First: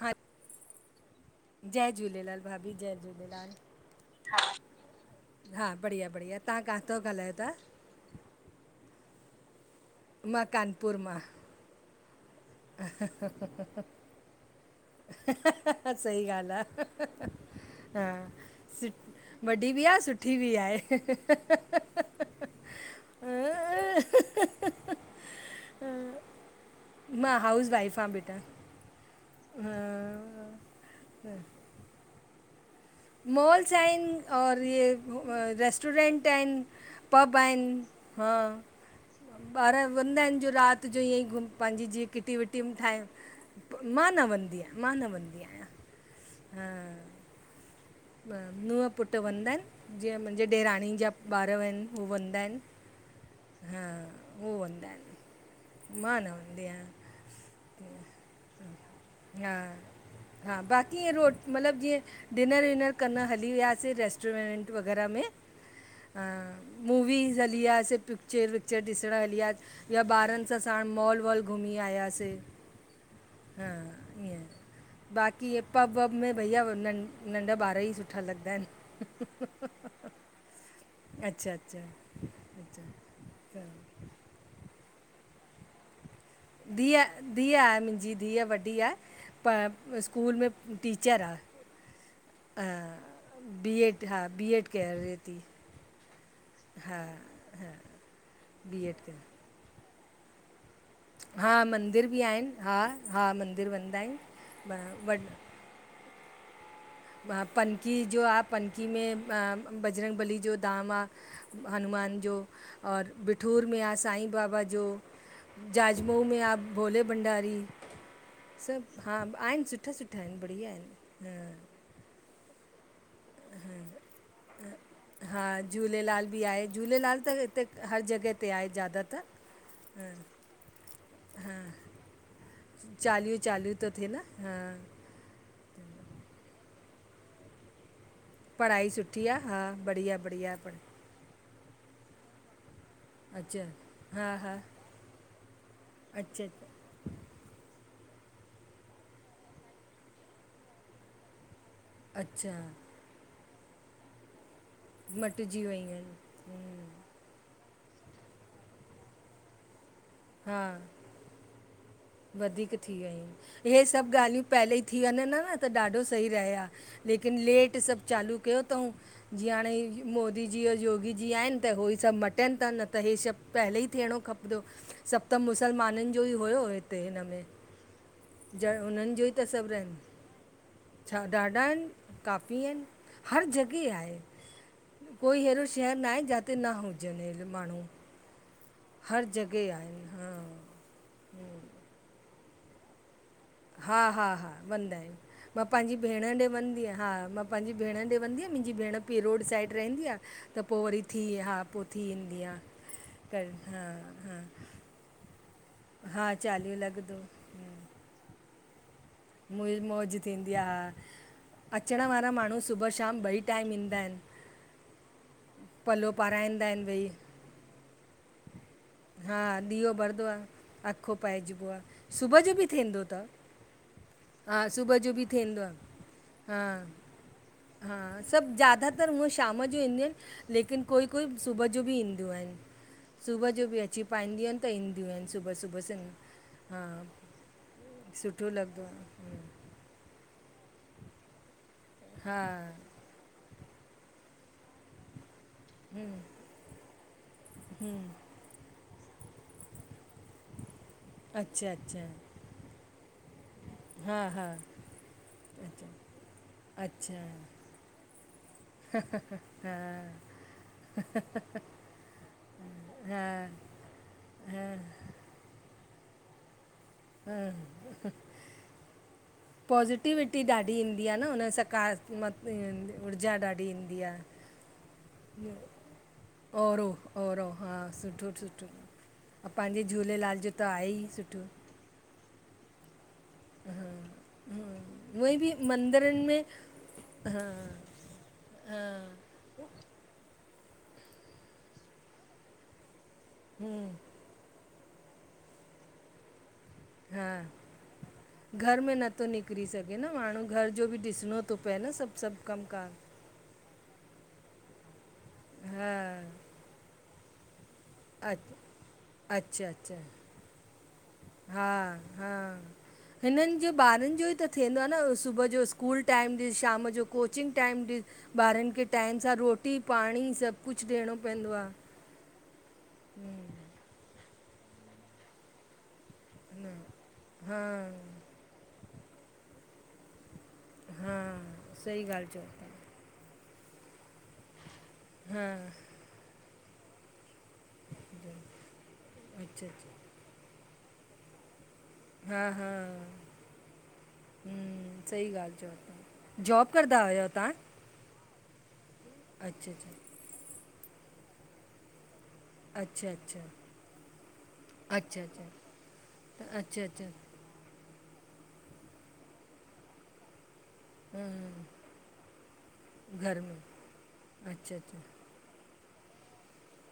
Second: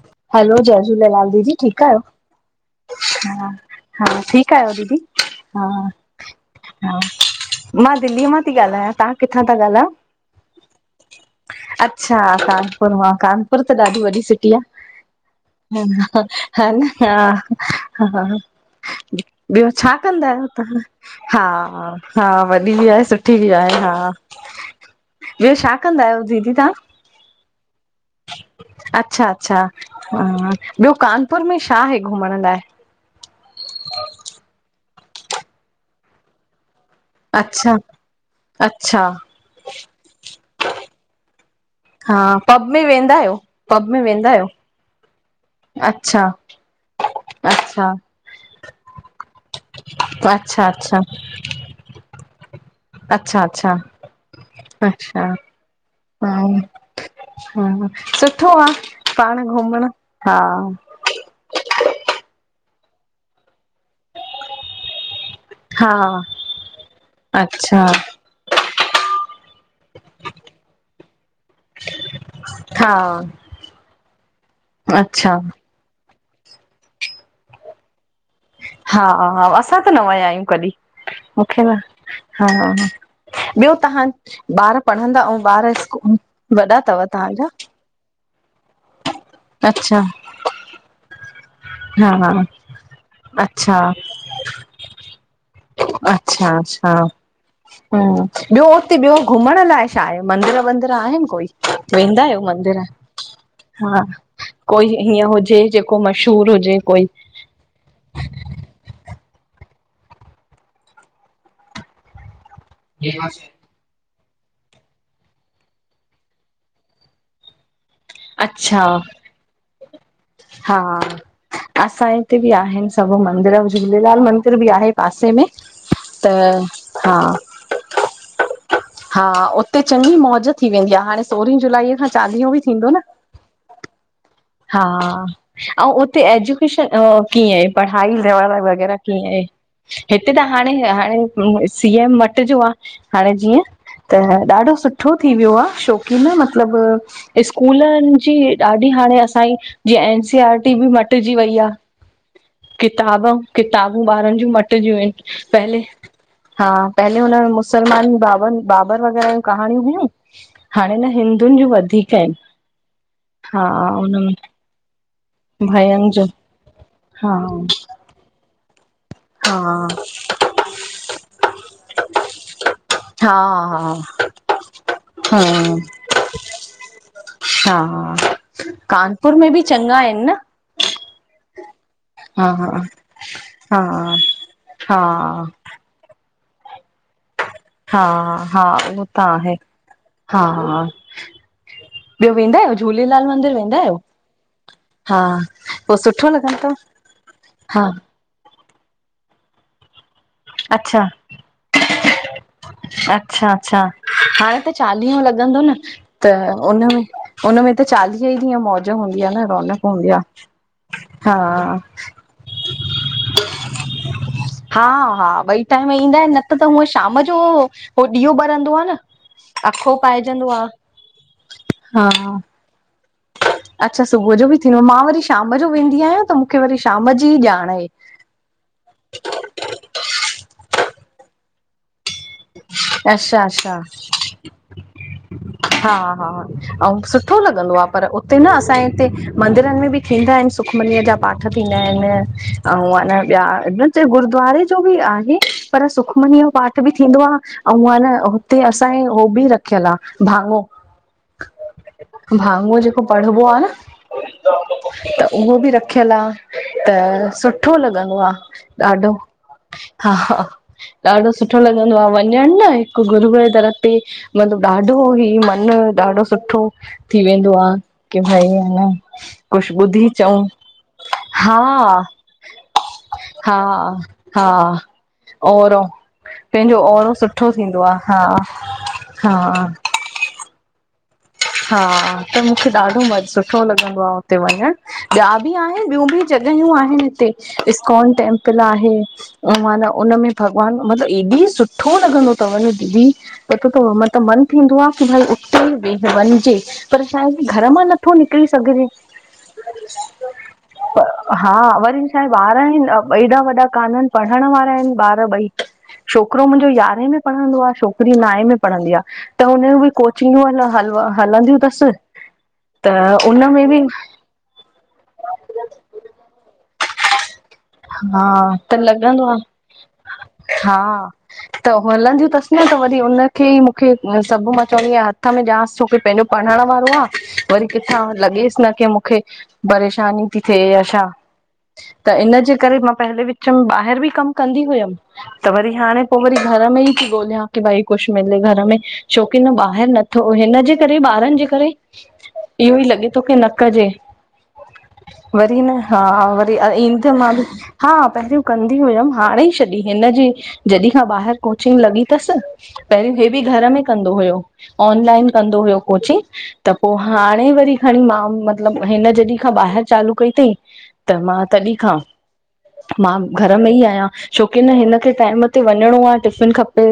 हा हलो, जय झूलेलाल दीदी! ठीक जय आहियो झूलेलाल भाभी जय झूलेलाल हा। हा, ठीक आयो दीदी। हा, बढ़िया बढ़िया तव्हां काथऊं ॻाल्हायो ता? मां दिल्ली मां ती ॻाल्हायां, तव्हां किथां था ॻाल्हायो? मां कानपुर मां अच्छा, कानपुर मां, कानपुर त ॾाढी वॾी सिटी आ। सही ॻाल्हि हा, आहे हा सु ॿियो वॾी बि छा आहे कंदा सुठी आहियो बि तव्हां? आहे हा, हा वॾी बी आहे सु सुठी बी आहे हा, ॿियो छा कंदा आहियो दीदी तव्हां? मां हाउस वाइफ आं बि अच्छा! अच्छा! हा! ॿियो कानपुर में छा आहे घुमण लाइ? मॉल्स आहिन। और अ रेस्टोरेंट आहिन। पब अच्छा आहिनि। हा! अच्छा ॿार वेंदा आहिन। जो रात जो ईअं ई घुम पंहिंजी जीअं हा किटी पब विटियूं में ठाहियूं। वेंदा आहियो पो पब में मां न वेंदा आहियो? वंदी आहियां। मा न वंदी आहियां। अच्छा, अच्छा। नूहं पुटु वेदा आहिनि। जीअं मुंहिंजे अच्छा ॾेराणी अच्छा जा ॿार वञं वञंदा अच्छा आहिनि। अच्छा हा, उ वेदा अच्छा आहिनि। मां न हा वेंदी आहियां। हा, सुठो आ। पाण घुमण हा। कीअं रोट, मतलबु जीअं डिनर विनर कनि हली वियासीं रेस्टोरैेंट वग़ैरह में। हा, मूवीस हली अच्छा आयासीं। पिकचर, विकचर ॾिसणु हली आयासा। ॿियो ॿारनि सां साण मॉल वॉल घुमी आयासीं। हा। हा! ईअं, अच्छा बाक़ी इहे पब वब में, भईया नंढा ॿार ई सुठा लॻंदा। हा! आहिनि हा! असां त न विया आहियूं कॾहिं, अच्छा मूंखे न, अच्छा हा, अच्छा ह। त ॿियो, तव्हां ॿार पढ़ंदा ऐं ॿार स्कू, धीय, धीय आहे मुंहिंजी। धीय वॾी आहे। अच्छा प स्कूल में टीचर आह। हा, हा। हा। बी अच्छा एड, बी एड करे थी। अच्छा, अच्छा, हा हा। ॿियो बी एड हुते ॿियो करे घुमण लाइ? छा आहे? मंदिर वन्दिर आहिनि कोई? हा मंदर बि वेंदा आहियो आहिनि मंदिर? हा हा मंदर वेंदा हा। आहियूं कोई व हीअं हुजे? जेको मशहूर हुजे कोई। पनकी जो आहे। पनकी में बजरंग बली जो दाम आहे। हनुमान जो। और बिठूर में आहे। साईं बाबा जो। जो। जाज मोमह में आ भोले भंडारी। अच्छा सभु, हा! आहिनि सुठा सुठा आहिनि। बढ़िया आहिनि। ह असांजे हिते बि आहिनि। सभु म मंदिर, झूलेलाल मंदिर बि आहे हा पासे में। हा झूलेलाल त, बि आहे हा! झूलेलाल त हिते हर जॻह ते आए। ज हा! उते चङी मौज थी वेंदी आहे। हाणे सोरहीं जुलाई खां चालीहो बि थींदो न। चालीहूं चालू थो थिए न? हा, ऐं उते एजुकेशन त। कीअं आहे? पढ़ाई ई लेवल पढ़ाई वग़ैरह कीअं सुठी आहे? हा बढ़िया हिते त बढ़िया पढ़ हाणे, हाणे। सी एम मटि जो आ। हाणे जीअं। अच्छा हा त हा ॾाढो सुठो थी वियो आहे। शोकीन अच्छा मतलब। स्कूलनि जी, ॾाढी हाणे असांजी, जीअं एन सी आर टी बि मटिजी वई आहे। अच्छा। किताब, किताबूं ॿारनि जूं मटजी आहिनि। मटिजी वियूं पहले आहिनि हा। हम्म, पहले हुन मुसलमान बाबर बाबर वग़ैरह कहाणियूं हुयूं। हा हाणे न हिंद डनि जूं वधीक। आहिनि वधीक थी वियूं हा इहे। य सभु हुनमें ॻाल्हियूं पहले ई थी वञनि न। न, त ॾाढो भयन जो सही रहे आहे। हा लेकिन लेट सभु चालू कयो अथऊं। जीअं हाणे, हा मोदी जी, योगी जी आहिनि। त उहे ई सभु मटनि था। न त इहे सभु। पहले ई हा थियणो खपंदो हुओ। सभु त हा हा मुसलमाननि जो ई हुयो। हा जर, उनि जो ई कानपुर त में बि सभु रहनि। चङा आहिनि न छा? ॾाढा आहिनि। हा काफ़ी आहिनि। खरच हा बि आहिन। हा कोई अहिड़ो शहर न आहे। जिते न हुजनि माण्हू। हा, हा, उहो त हर आहे। जॻह आहिनि हा, हा, ॿियो वेंदा आहियो? झूलेलाल मंदिर वेंदा? आहियो हा हा हा हा, वंदा इन, हा मां पांजी पोइ भेण सुठो ॾे लॻंदो वदीयां, हा, मां पंहिंजी हा भेण ॾे वंदी आं। मुंहिंजी भेण बि रोड साइड रहंदी आ, त पोइ वरी अच्छा थी, हा पोइ थी ईंदी आ। अच्छा अच्छा, हाणे त चालीहो लॻंदो न, त हा चालीहो उन में, उन में त चालीह टे ॾीहं मोज। मुईड़, मौज थींदी आ, हा अचण वारा माण्हूं सुबुह शाम ॿई टाइम ईंदा आहिनि। हा हा, ॿई टाइम पलो ईंदा इनि न त पाराईंदा त आहिनि हूंअ भई शाम जो हो ॾीओ ॿरंदो आ न। हा ॾीओ अखो ॿरदो आ, पाइजंदो अखो पाइजबो आ, हा सुबुह जो बि थींदो तव। अच्छा सुबुह जो बि हा, थींदो सुबुह मां जो वरी बि शाम थींदो आ, जो वेंदी आहियां त मूंखे हा, वरी शाम जी ई ॼाण आहे। हा, सभु ज्यादा पर ऊअं शाम जो ईंदियूं इनि, लेकिन कोई कोई सुबुह जो बि ईंदियूं आहिन। अच्छा सुबुह जो बि अच्छा अची पाईंदियूं अनि त ईंदियूं इनि सुबुह सुबुह हा सां, हा हा। ऐं सुठो लॻंदो आहे पर उते न सुठो लॻंदो असांये हिते आहे मंदिरनि में बि थींदा इनि सुखमनीअ जा पाठ थींदा इनि, हा अऊं अना ॿिया न चइ, गुरूद्वारे जो बि आहे, पर सुखमनीअ जो पाठ बि थींदो आ, अऊं आन, हुते असांजे हो बि रखियलु आ, भाङो अच्छा अच्छा भाङो जेको पढ़िबो आ न। हा हा उहो बि अच्छा रखियल आ, त अच्छा सुठो लॻंदो आ। ॾाढो, हा हा, ॾाढो सुठो ल चवंदो आ वञनि न, हिकु हा गुरूअ जे दर ते, मतिलबु ॾाढो ई मन ॾाढो सुठो। थी वेंदो आ, कि भाई अ न कुछु ॿुधी चऊं, पॉज़िटिविटी हा। पहिले, ऊर्जा ॾाढी ईंदी आ। हा हा, औरव। ओरो, ओरव हा आहे हा सुठो सुठो, हा पांजी झूलेलाल जो त आहे ई सुठो। हा, त मुखे ॾाढो म सुठो लॻंदो आ हुते वञणु। ॿिया उहे बि आहिनि, ॿियूं बि मंदरनि में जॻहियूं आहिनि हिते, हा इस्कॉन टेंपल हा आहे। माना उनमें भॻवानु, मतिलबु एॾी सुठो लॻंदो तव न दीदी हिकु त हूं म त मन थींदो आ की भई उते बि व वञिजे। पर छाहे हा कि घर मां नथो निकरी घर सघिजे, में नथो निकिरी सघे न माण्हू घर जो बि ॾिसणो हा थो पए न वरी सभु छाहे सभु ॿार आहिनि, कमकार एॾा वॾा काननि पढ़ण वारा आहिनि ॿार ॿई हा छोकिरो मुंहिंजो यारहें में पढ़ंदो आ, छकिरी अ नाऐं में पढ़ंदी आ, त अच्छा हुनजी बि अच्छा कोचिंगूं आहिनि हल प हलंदियूं हा तसि, हा त उन हिननि में जो बि ॿारनि जो ई त थींदो आ न, सुबुह जो स्कूल टाइम ॾिसु शाम जो कोचिंग टाइम ॾिस, हा ॿारनि त खे टाइम लॻंदो सां आ रोटी पाणी सभु हा कुछु ॾियणो पेंदो आ। त हलंदियूं तसि न, त वरी हुनखे ई मूंखे सभु मां चवंदी आहियां हथ में ॾियांसि छो कि पंहिंजो पढ़ण वारो आ, हा वरी किथां लॻेसि न की मुखे परेशानी ती थे या छा। हा सही त ॻाल्हि चओ इनजे था करे मां पहले विचमि ॿाहिरि बि कमु कंदी हुयमि, हा त वरी हाणे पोइ वरी घर में ई ती ॻोल्हियां, कि भाई कुछु मिले घर में, छोकी न अच्छा ॿाहिरि अच्छा न थो, हिन जे करे ॿारनि जे करे, हा इहो ई हा लॻे थो कि न कजे। हम्म, सही ॻाल्हि वरी चओ न हा, था वरी जॉब कंदा ईंद आहियो मां बि तव्हां हा पहिरियो कंदी हुयमि, हाणे ई अच्छा छॾी अच्छा हिनजी जॾहिं खां ॿाहिरि कोचिंग लॻी तसि अच्छा पहिरियों हे अच्छा बि घर में कंदो हुयो, अच्छा ऑनलाइन कंदो त हुयो कोचिंग, त अच्छा पोइ अच्छा हाण न ई वरी हणी मां मतिलब, हिन जॾी खां ॿाहिरि चालू कई तईं त मां हम्म, तॾहिं खां मां बि घर में ई आहियां छोकी न अच्छा हिन अच्छा खे टाइम ते वञिणो आहे टिफ़िन खपे।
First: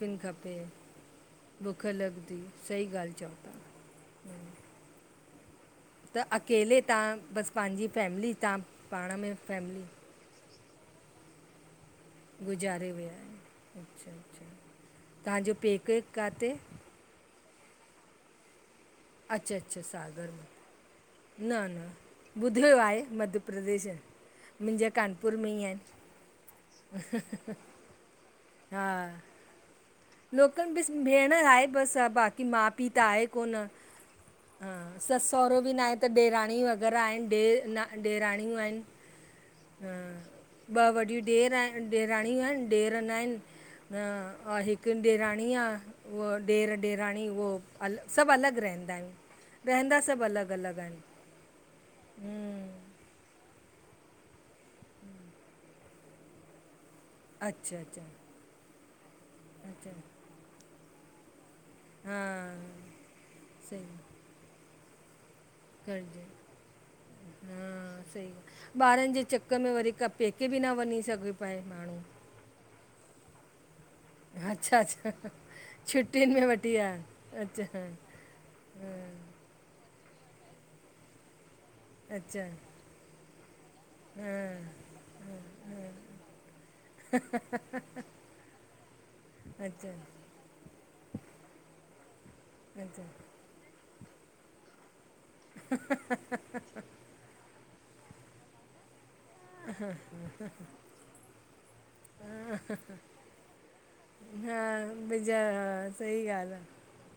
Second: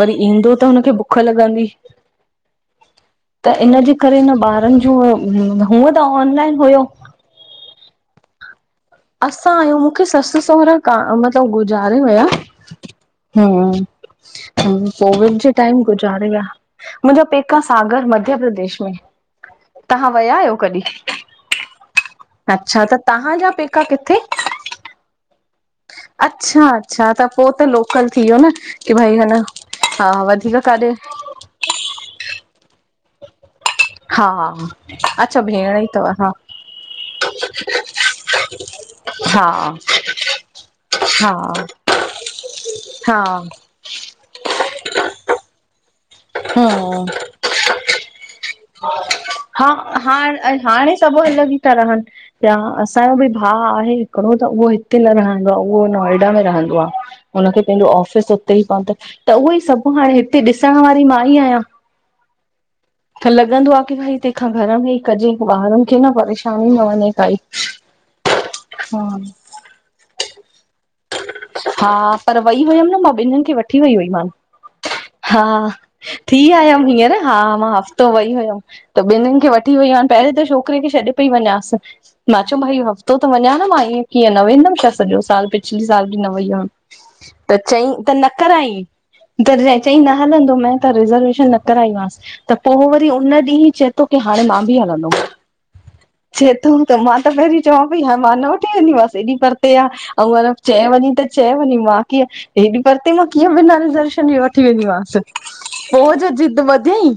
वरी ईंदो खपे त हुनखे बुख लॻंदी बुख लॻंदी सही ॻाल्हि चओ था त इनजी करे न ॿारनि जो हुअं त ऑनलाइन अकेले हुयो। तव्हां बसि पंहिंजी फैमिली तां असां आहियूं मूंखे ससु सहुरा का मतिलबु गु गारे विया। गुज़ारे विया हुं, आहियो अच्छा अच्छा कोविड जे तव्हांजो टाइम पेके गुज़ारे विया। किथे मुंहिंजो पेका, हे सागर मध्य प्रदेश में। अच्छा- अच्छा, तव्हां सागर विया में, आहियो कॾहिं? न- न, ॿुधोियो अच्छा त आहे मध्य तव्हांजा पेका प्रदेश। किथे? मुंहिंजे कानपुर में ई आहिन। अच्छा- अच्छा, त पो त लोकल थी वियो न की हा भई ह न हा- हा वधीक लोकल कर बसि भेण आहे बसि, बाक़ी माउ- पीउ त आहे कोन। हा। हा ससु अच्छा सहुरो बि भेण न ई आहे त थव, हा। ॾेराणी वग़ैरह आहिनि ॾे न ॾेराणियूं आहिनि हा। ॿ वॾियूं हा ॾेर आहिनि- ॾेराणियूं आहिनि, ॾेर न हा आहिनि। न अउ हिक ॾेराणी आ। उहो ॾेर- हम्म ॾेराणी, उहो अलॻि सभु अलॻि रहंन। हा हाण, हाणे आहिनि सभु अलॻि ई था रहनि। या हम्म असांजो बि भाउ आहे हिकिड़ो त उहो हिते न रहंदो आ, उहो नोएडा में रहंदो आ। हुनखे अच्छा पंहिंजो अच्छा ऑफिस उते ई, त उहो ई अच्छा सभु हाणे हिते ॾिसण वारी मां ई आहियां। हा त लॻंदो आ सही कि भई तंहिंखा घर में ई कजे, ॿारनि खे न गॾिजे परेशानी न वञे काई, हा। कुक में वरी कप हा पर वई हुयमि न, मां ॿिन्नि खे वठी वई हुई मांन। अच्छा अच्छा हा छुटियुनि थी में वठी आयमि आया हींअर हा, मां आहिनि। हफ़्तो वई हुयमि। त ॿिन्नि खे वठी वयूं आहिनि, पहिरीं त छोकिरे खे छॾे पई वञा सि। मां अच्छा चयम भई हा हफ़्तो त वञा न मां, इंअं कीअं न हा, वेंदमि अच्छा छा सॼो साल पंज - छ साल न वई त चई, त न करई त हा अच्छा चई न त न मां रिज़रवेशन न कराई मांस्, त पो अच्छा वरी उन ॾीह हित चए तो, कि हाणे मां बि हलंदम। हह-ह। मां त पहिरीं चवां पई, ह मां न वठी वेंदीमसि हेॾी परते आ। चए वञी त चए वञी, मां कीअ हेॾी परते मां कीअं बिना रिजर्वेश जेन बि हा वठी वेंदीमसि। बिजा हा पो सही जो ज़िद ॻाल्हि वधियई,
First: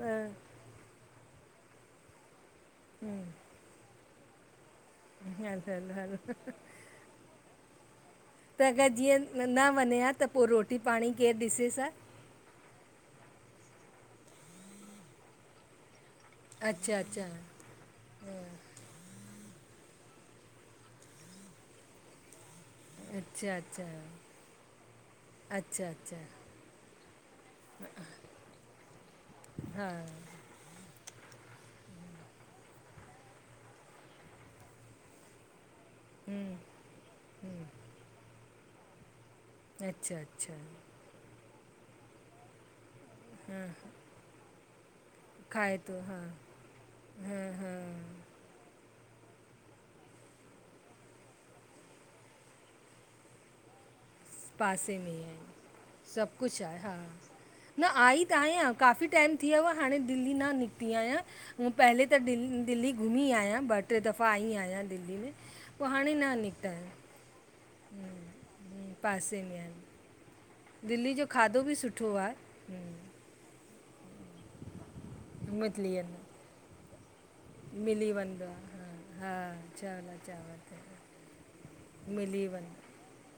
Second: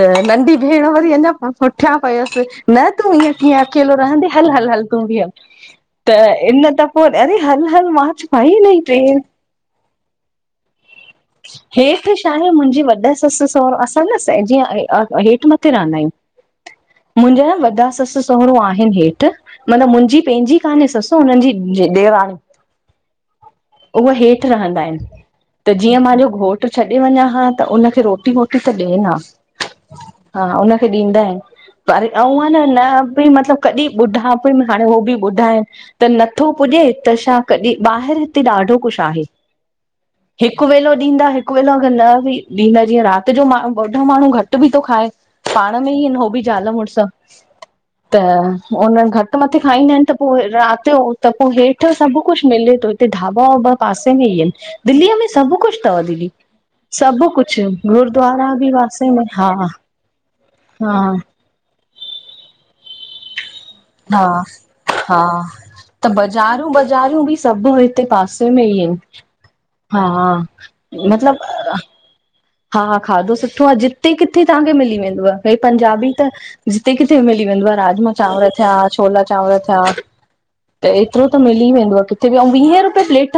आहे हा नंढी भेण वरी अञा पुठियां पयसि, न तूं ईअं कीअ अकेलो रहंदे, हल- हल- हल हलो हलो त हलो इन त पोइ, अड़े हल- हल मां भाई त हिनजी अगरि जीअं ट्रेन न वञे हा, त पोइ रोटी पाणी केरु ॾिसे सां? छाहे मुंहिंजी वॾा ससु सहुरा, असां न जीअं हेठि मथे रहंदा आहियूं। अच्छा अच्छा मुंहिंजा न वॾा ससु आहिनि हेठि, मतलब मुंहिंजी पंहिंजी कान्हे ससु हुननि जीे ॾेराणी अच्छा अच्छा उहा हेठि रहंदा आहिन। त अच्छा जीअं अच्छा मुंहिंजो घोटु छॾे वञा हां त उनखे रोटी- वोटी त ॾियन हां। हा हा हुनखे ॾींदा इन। पर अंउ आ न, न बई मतलबु कॾीं बुढापे में हाणे हो बि ॿुढा इन त नथो हम्म पुॼे त छा कॾे, ॿाहिर हिते ॾाढो कुछ आहे, अच्छा अच्छा हिकु वेलो ॾींदा हिकु वेलो अगर न बि, ॾींदा, जीअं राति जो मा बुढो माण्हू घटि बि तो खाए। खाए पाण में थो ई हिन हा हो बि ज़ाल मुड़ुसु हा हा त उन घटि मथे खाईंदाइनि त पो राति यो त पो हेठि त सभु कुछ मिले तो, हिते ढाबा- वाबा पासे में ई इनि, पासे दिल्लीअ ई में सभु कुछ तव आहिनि दीदी, सभु कुझु आहे हा सभु कुछ, न आई त गुरुद्वारा बि आहियां वा काफ़ी टाइम थी वियो आ, हाणे दिल्ली न निकिती आहियां, पहले त दिल दिल्ली घुमी आहियां, बट ट्रे दफ़ा हा आई आहियां दिल्ली हा में, पो त हाणे न निकिता बाज़ारूं इनि। बाज़ारूं बि सभु हिते पासे में ई आहिनि पासे में आहिन, हा दिल्ली जो मतलब खाधो बि सुठो आ। हा- हा, खाधो सुठो आ, जिते- किथे तव्हांखे मिली वेंदव, भई मिली पंजाबी वेंदो त जिते किथे मिली वेंदोव, मिली राजमा वेंदो चांवर थिया, आहे छोला हा हा चांवर थिया। चावल। त एतिरो त मिली वेंदो आ किथे बि,, मिली अउं वीहें वेंदो रुपये प्लेट।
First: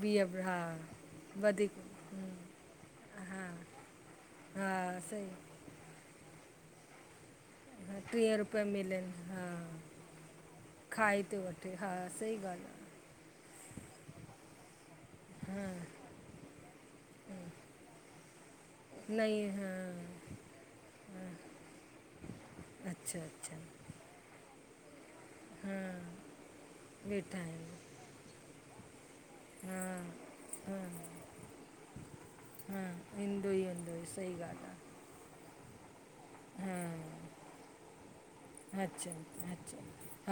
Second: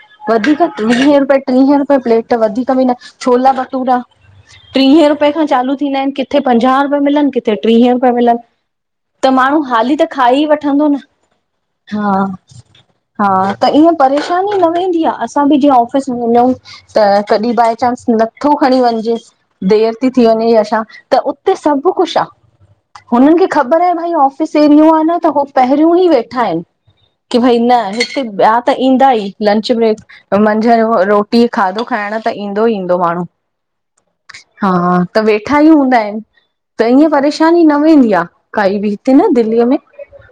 बीह हा वीहें रुपे, वधीक ट्रीहें रुपे हूं, प्लेट, वधीक बि न। हा छोला भटूरा, हा ट्रीहें सही रुपए खां चालू थींदाइनि, किथे पंजाह रुपए मिलनि कि थे ट्रीहें हा रुपये टीह मिलनि रुपए मिलनि त माण्हू हा हाली त खाई वठंदो न? ठे हा, सही ॻाल्हि आ। हा, त ईअं परेशानी न वेंदी आ, असां बि जीअं ऑफिस में वञऊं त कॾीं बाए चांस नथो खणी वञजे, नई हा देरि ती थी वञे या छा? त उते सभु कुछ आ। अच्छा हुननि खे अच्छा ख़बर आहे भई ऑफ़ स एरियो आ न त हू हा पहिरियूं ई वेठा आहिनि वेठा की भई न आहिनि हिते ॿिया त ईंदा ई लंच, हा ब्रेक, मंझंदि, रोटी खाधो खाइण त? ईंदो ई हं, माण्हू ईंदो ई, ईदो ई, सही ॻाल आ। हा, त वेठा ई हूंदाइनि। त ईअं हा परेशानी न वेंदी आ, काई बि अच्छा हिते न, दिल्लीअ में अच्छा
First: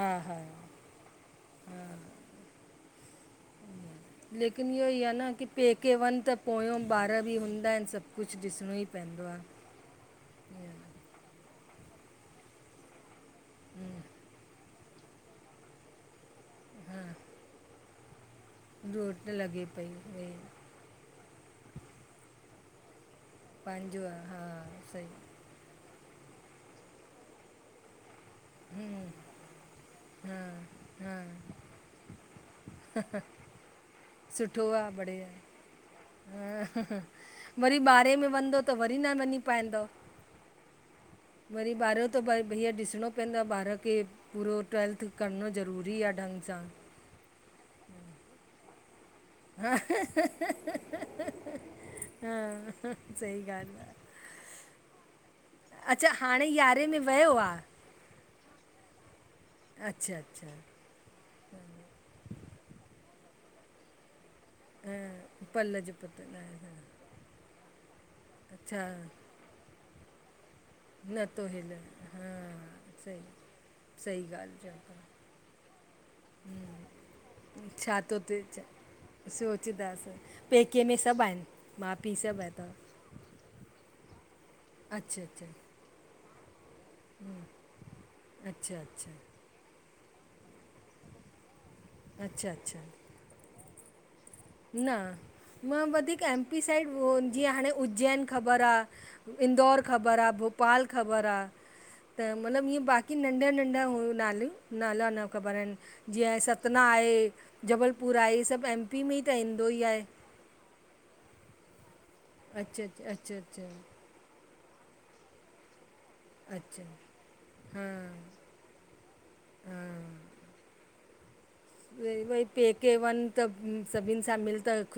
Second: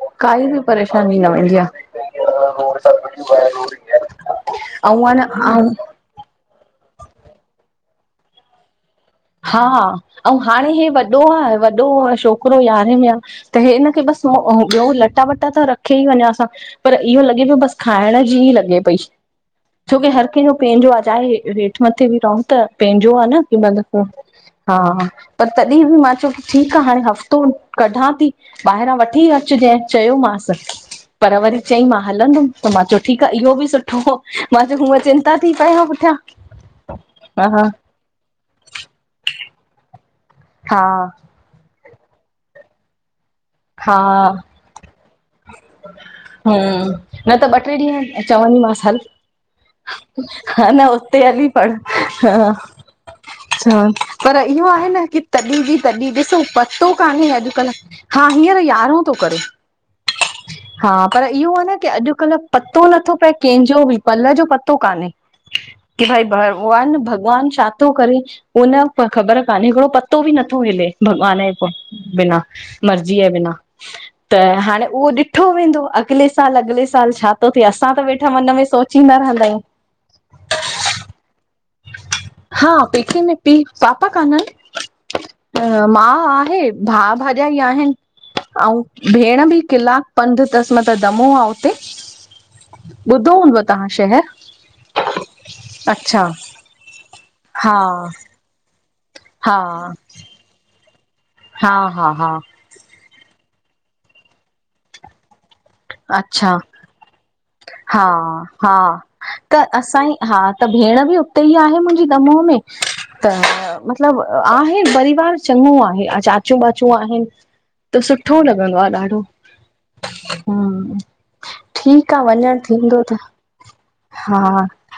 हा हा काई बि परे शानी न वेंदी आ। लेकिन इहो ई आ न की पेके वन त पोयों ॿार बि हूंदा इनि, सभु कुछ ॾिसणो ई पेंदो आ। हा, अउं हाणे हे वॾो आ, वॾो छोकरो यारहें में आ। त हे हिनखे बसि ॿियो लटा- वटा त रखे ई वञास आं, पर इहो लॻे पियो बसि। खाइण जी ई लॻे पई, रोट लॻे पई छोकी हर भई कंहिंजो पंहिंजो आ, चाहे हेठि मथे बि रहूं, त पंहिंजो आ न। की पंहिंजो मतलबु आ, हा सही। पर तॾीं बि मां चयो कि ठीकु आ, हाणे हफ़्तो कढां ती। ॿाहिरां वठी अचजें हा चयोमांसि, हा पर वरी चई मां हलंदुमि। त मां चयो, ठीकु आ, इहो बि सुठो हो। मां सुठो चयो, आहे हूअं बढ़िया चिंता थी पये‌ हां पुठियां हा हा वरी ॿारहें में वेंदो त वरी न वञी पाईंदम। हा। वरी ॿारियो त भैया ॾिसणो पइंदो आ, ॿार ॿार खे हा पूरो ट्वेल्थ करणो ज़रूरी आ, ढंग सां। हम्म न, त ॿ ट्रे ॾींहं चवंदीमासि, हल। हा, न उते हली पढ़, हा। सही ॻाल्हि आहे पर इहो आहे न की, तॾीं बि अच्छा तॾीं ॾिसो, हाणे यारहें पतो में कान्हे वियो आहे अॼुकल्ह। हा, हींअर यारहों थो करे। अच्छा-अच्छा। हा, पर इहो आ न की अॼुकल्ह पतो नथो पए, कंहिंजो बि पल जो प तो कान्हे हा पल जो की भाई पतो न आहे हा भगवान भगवानु छा थो करे हुन अच्छा प ख़बर कोन्हे, हिकिड़ो पतो बि नथो मिले, भगवान नथो जे हिले हा बिना। सही जिए बिना, सही त ॻाल्हि चओ हाणे उहो था ॾठो वेंदो अ अॻिले साल, अॻिले साल छा थो थे? असां त वेठा मन में सोचींदा रंदा आयूं। दास। पैके में सभु आहिन। हा, पेके में पी पापा कान्हन। अच्छा अच्छा मां आहे, भा भाॼाई आहिनि आऊं अच्छा अच्छा भेण बि किला पंध तस मतब दमो आ। अच्छा-अच्छा। ॿुधो हूंदो तव्हां शहर। न, मां अच्छा वधीक एम पी साइड वो जीअं हाणे हा उज्जैन ख़बर आ। हा इंदौर ख़बर आ, भोपाल ख़बर आ, हा हा हा त मतलब ईअं बाक़ी की नंढा नंढा हुइयूं नालियूं नाला न ख़बर आहिन। जीअं अच्छा सतना आहे हा जबलपुर आहे इ सभ हा एम पी में ई त ईंदो ई आहे असांई हा त भेण बि उते ई आहे मुंजी दमोह में अच्छा अच्छा त अच्छा अच्छा मतलब आहे परिवार चङो आहे चाचो अच्छा बाचो आहिन हा त सुठो ल कंदो आ ॾाढो। हा हूं ठीक आ वरी वरी वञण पेके थींदो त वञ सभिनि सां हा मिल त